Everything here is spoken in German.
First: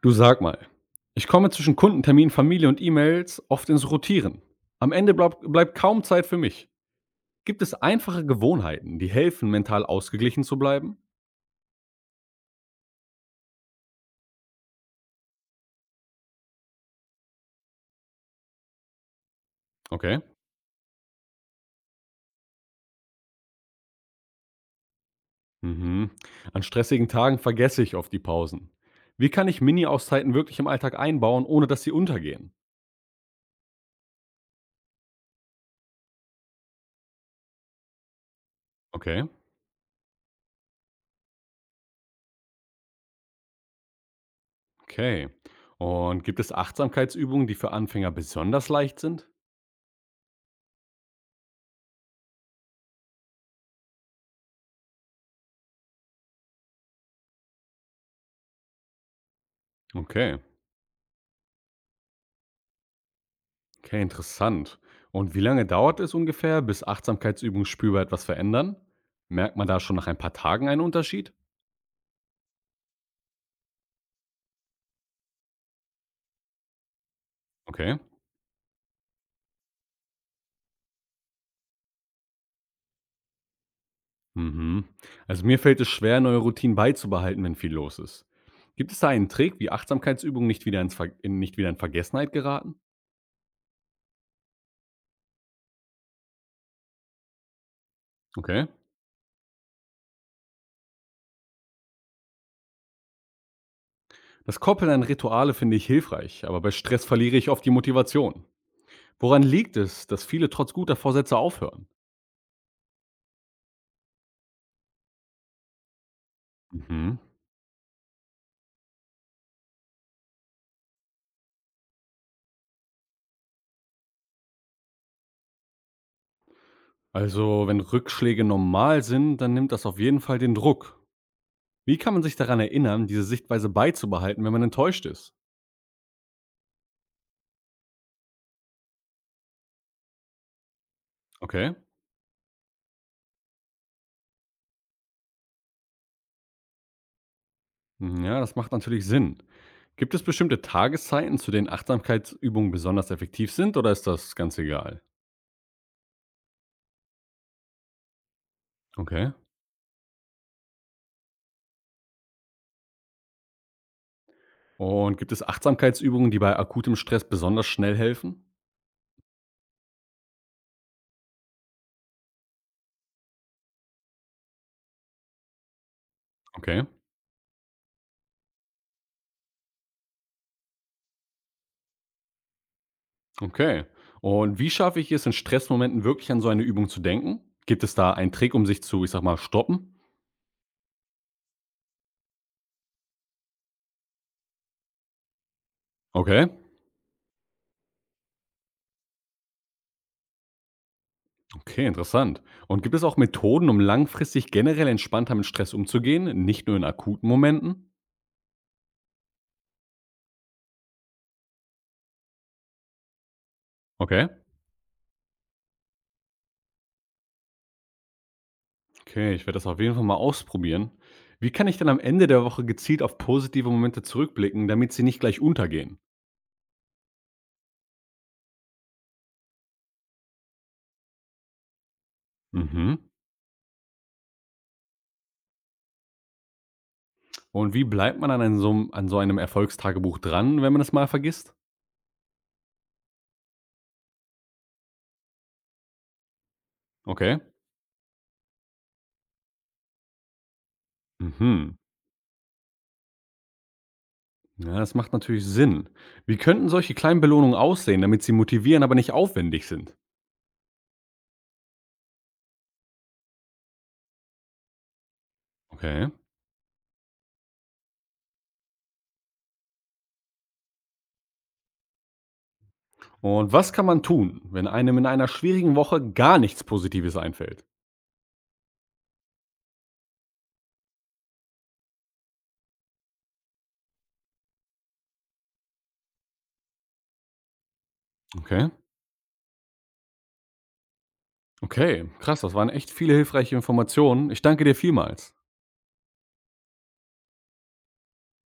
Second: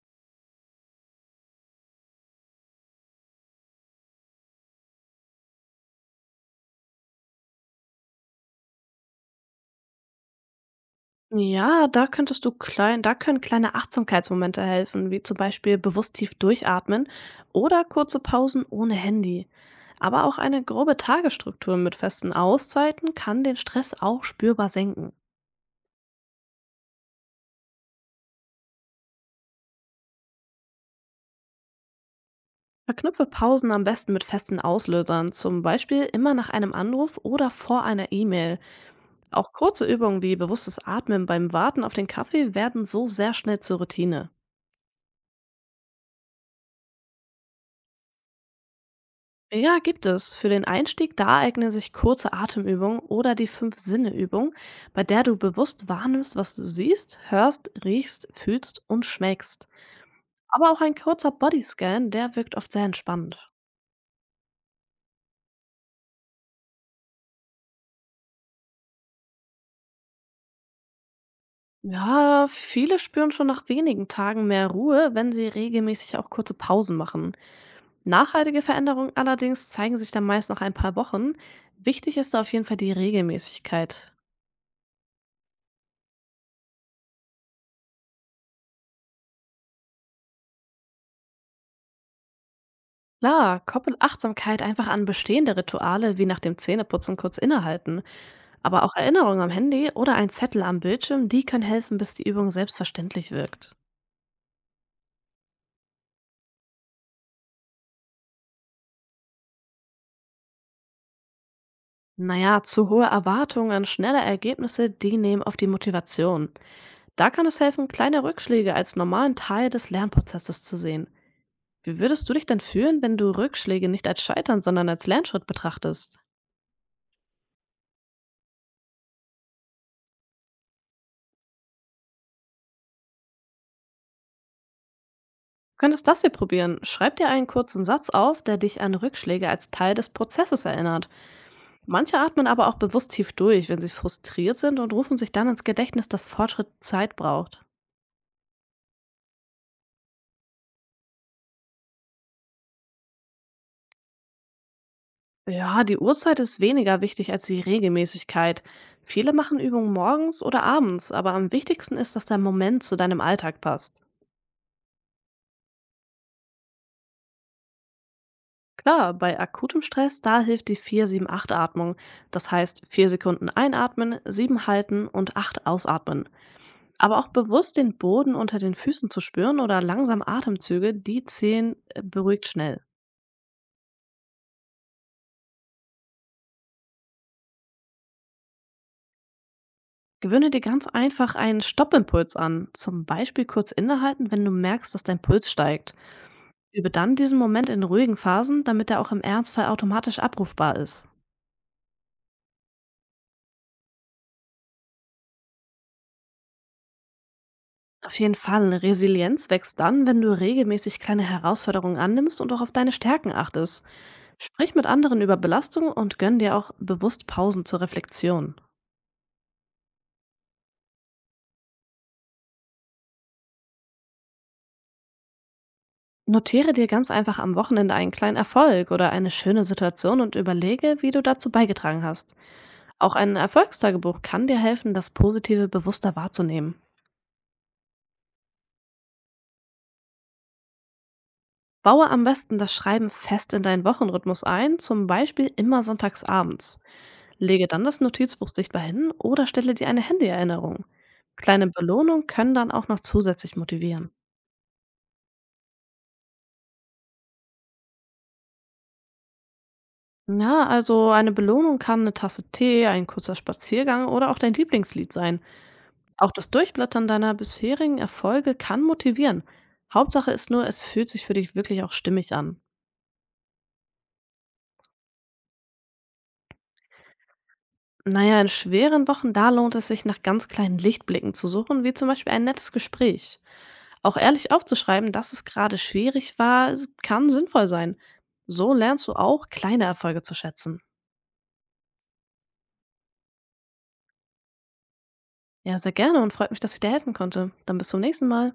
Du sag mal, ich komme zwischen Kundentermin, Familie und E-Mails oft ins Rotieren. Am Ende bleibt kaum Zeit für mich. Gibt es einfache Gewohnheiten, die helfen, mental ausgeglichen zu bleiben? Ja, da können kleine Achtsamkeitsmomente helfen, wie zum Beispiel bewusst tief durchatmen oder kurze Pausen ohne Handy. Okay. Aber auch eine grobe Tagesstruktur mit festen Auszeiten kann den Stress auch spürbar senken. Mhm. An stressigen Tagen vergesse ich oft die Pausen. Wie kann ich Mini-Auszeiten wirklich im Alltag einbauen, ohne dass sie untergehen? Verknüpfe Pausen am besten mit festen Auslösern, zum Beispiel immer nach einem Anruf oder vor einer E-Mail. Okay. Auch kurze Übungen wie bewusstes Atmen beim Warten auf den Kaffee werden so sehr schnell zur Routine. Okay. Und gibt es Achtsamkeitsübungen, die für Anfänger besonders leicht sind? Ja, gibt es. Für den Einstieg, da eignen sich kurze Atemübungen oder die Fünf-Sinne-Übung, bei der du bewusst wahrnimmst, was du siehst, hörst, riechst, fühlst und schmeckst. Okay. Aber auch ein kurzer Bodyscan, der wirkt oft sehr entspannend. Okay, interessant. Und wie lange dauert es ungefähr, bis Achtsamkeitsübungen spürbar etwas verändern? Merkt man da schon nach ein paar Tagen einen Unterschied? Ja, viele spüren schon nach wenigen Tagen mehr Ruhe, wenn sie regelmäßig auch kurze Pausen machen. Okay. Nachhaltige Veränderungen allerdings zeigen sich dann meist nach ein paar Wochen. Wichtig ist da auf jeden Fall die Regelmäßigkeit. Mhm. Also mir fällt es schwer, neue Routinen beizubehalten, wenn viel los ist. Gibt es da einen Trick, wie Achtsamkeitsübungen nicht wieder, ins Ver in, nicht wieder in Vergessenheit geraten? Klar, koppel Achtsamkeit einfach an bestehende Rituale wie nach dem Zähneputzen kurz innehalten. Okay. Aber auch Erinnerungen am Handy oder ein Zettel am Bildschirm, die können helfen, bis die Übung selbstverständlich wirkt. Das Koppeln an Rituale finde ich hilfreich, aber bei Stress verliere ich oft die Motivation. Woran liegt es, dass viele trotz guter Vorsätze aufhören? Naja, zu hohe Erwartungen an schnelle Ergebnisse, die nehmen auf die Motivation. Mhm. Da kann es helfen, kleine Rückschläge als normalen Teil des Lernprozesses zu sehen. Wie würdest du dich denn fühlen, wenn du Rückschläge nicht als Scheitern, sondern als Lernschritt betrachtest? Also, wenn Rückschläge normal sind, dann nimmt das auf jeden Fall den Druck. Wie kann man sich daran erinnern, diese Sichtweise beizubehalten, wenn man enttäuscht ist? Du könntest das hier probieren. Schreib dir einen kurzen Satz auf, der dich an Rückschläge als Teil des Prozesses erinnert. Okay, Manche atmen aber auch bewusst tief durch, wenn sie frustriert sind und rufen sich dann ins Gedächtnis, dass Fortschritt Zeit braucht. mhm, ja, das macht natürlich Sinn. Gibt es bestimmte Tageszeiten, zu denen Achtsamkeitsübungen besonders effektiv sind, oder ist das ganz egal? Ja, die Uhrzeit ist weniger wichtig als die Regelmäßigkeit. Okay. Viele machen Übungen morgens oder abends, aber am wichtigsten ist, dass der Moment zu deinem Alltag passt. Und gibt es Achtsamkeitsübungen, die bei akutem Stress besonders schnell helfen? Klar, bei akutem Stress, da hilft die 4-7-8 Atmung. Das heißt, 4 Sekunden einatmen, 7 halten und 8 ausatmen. Okay, Aber auch bewusst den Boden unter den Füßen zu spüren oder langsam Atemzüge, die zählen beruhigt schnell. okay. Und wie schaffe ich es in Stressmomenten wirklich an so eine Übung zu denken? Gibt es da einen Trick, um sich zu, ich sag mal, stoppen? Gewöhne dir ganz einfach einen Stoppimpuls an, zum Beispiel kurz innehalten, wenn du merkst, dass dein Puls steigt. Okay. Übe dann diesen Moment in ruhigen Phasen, damit er auch im Ernstfall automatisch abrufbar ist. Okay, interessant. Und gibt es auch Methoden, um langfristig generell entspannter mit Stress umzugehen, nicht nur in akuten Momenten? Auf jeden Fall, Resilienz wächst dann, wenn du regelmäßig kleine Herausforderungen annimmst und auch auf deine Stärken achtest. Okay. Sprich mit anderen über Belastungen und gönn dir auch bewusst Pausen zur Reflexion. Okay, ich werde das auf jeden Fall mal ausprobieren. Wie kann ich dann am Ende der Woche gezielt auf positive Momente zurückblicken, damit sie nicht gleich untergehen? Notiere dir ganz einfach am Wochenende einen kleinen Erfolg oder eine schöne Situation und überlege, wie du dazu beigetragen hast. Mhm. Auch ein Erfolgstagebuch kann dir helfen, das Positive bewusster wahrzunehmen. Und wie bleibt man an, an so einem Erfolgstagebuch dran, wenn man es mal vergisst? Baue am besten das Schreiben fest in deinen Wochenrhythmus ein, zum Beispiel immer sonntags abends. Okay. Lege dann das Notizbuch sichtbar hin oder stelle dir eine Handyerinnerung. Kleine Mhm. Belohnungen können dann auch noch zusätzlich motivieren. Ja, das macht natürlich Sinn. Wie könnten solche kleinen Belohnungen aussehen, damit sie motivieren, aber nicht aufwendig sind? Ja, also eine Belohnung kann eine Tasse Tee, ein kurzer Spaziergang oder auch dein Lieblingslied sein. Okay. Auch das Durchblättern deiner bisherigen Erfolge kann motivieren. Hauptsache ist nur, es fühlt sich für dich wirklich auch stimmig an. Und was kann man tun, wenn einem in einer schwierigen Woche gar nichts Positives einfällt? Na ja, in schweren Wochen, da lohnt es sich, nach ganz kleinen Lichtblicken zu suchen, wie zum Beispiel ein nettes Gespräch. Auch ehrlich aufzuschreiben, dass es gerade schwierig war, es kann sinnvoll sein. Okay, So lernst du auch kleine Erfolge zu schätzen. okay, krass, das waren echt viele hilfreiche Informationen. Ich danke dir vielmals. Ja, sehr gerne und freut mich, dass ich dir helfen konnte. Dann bis zum nächsten Mal.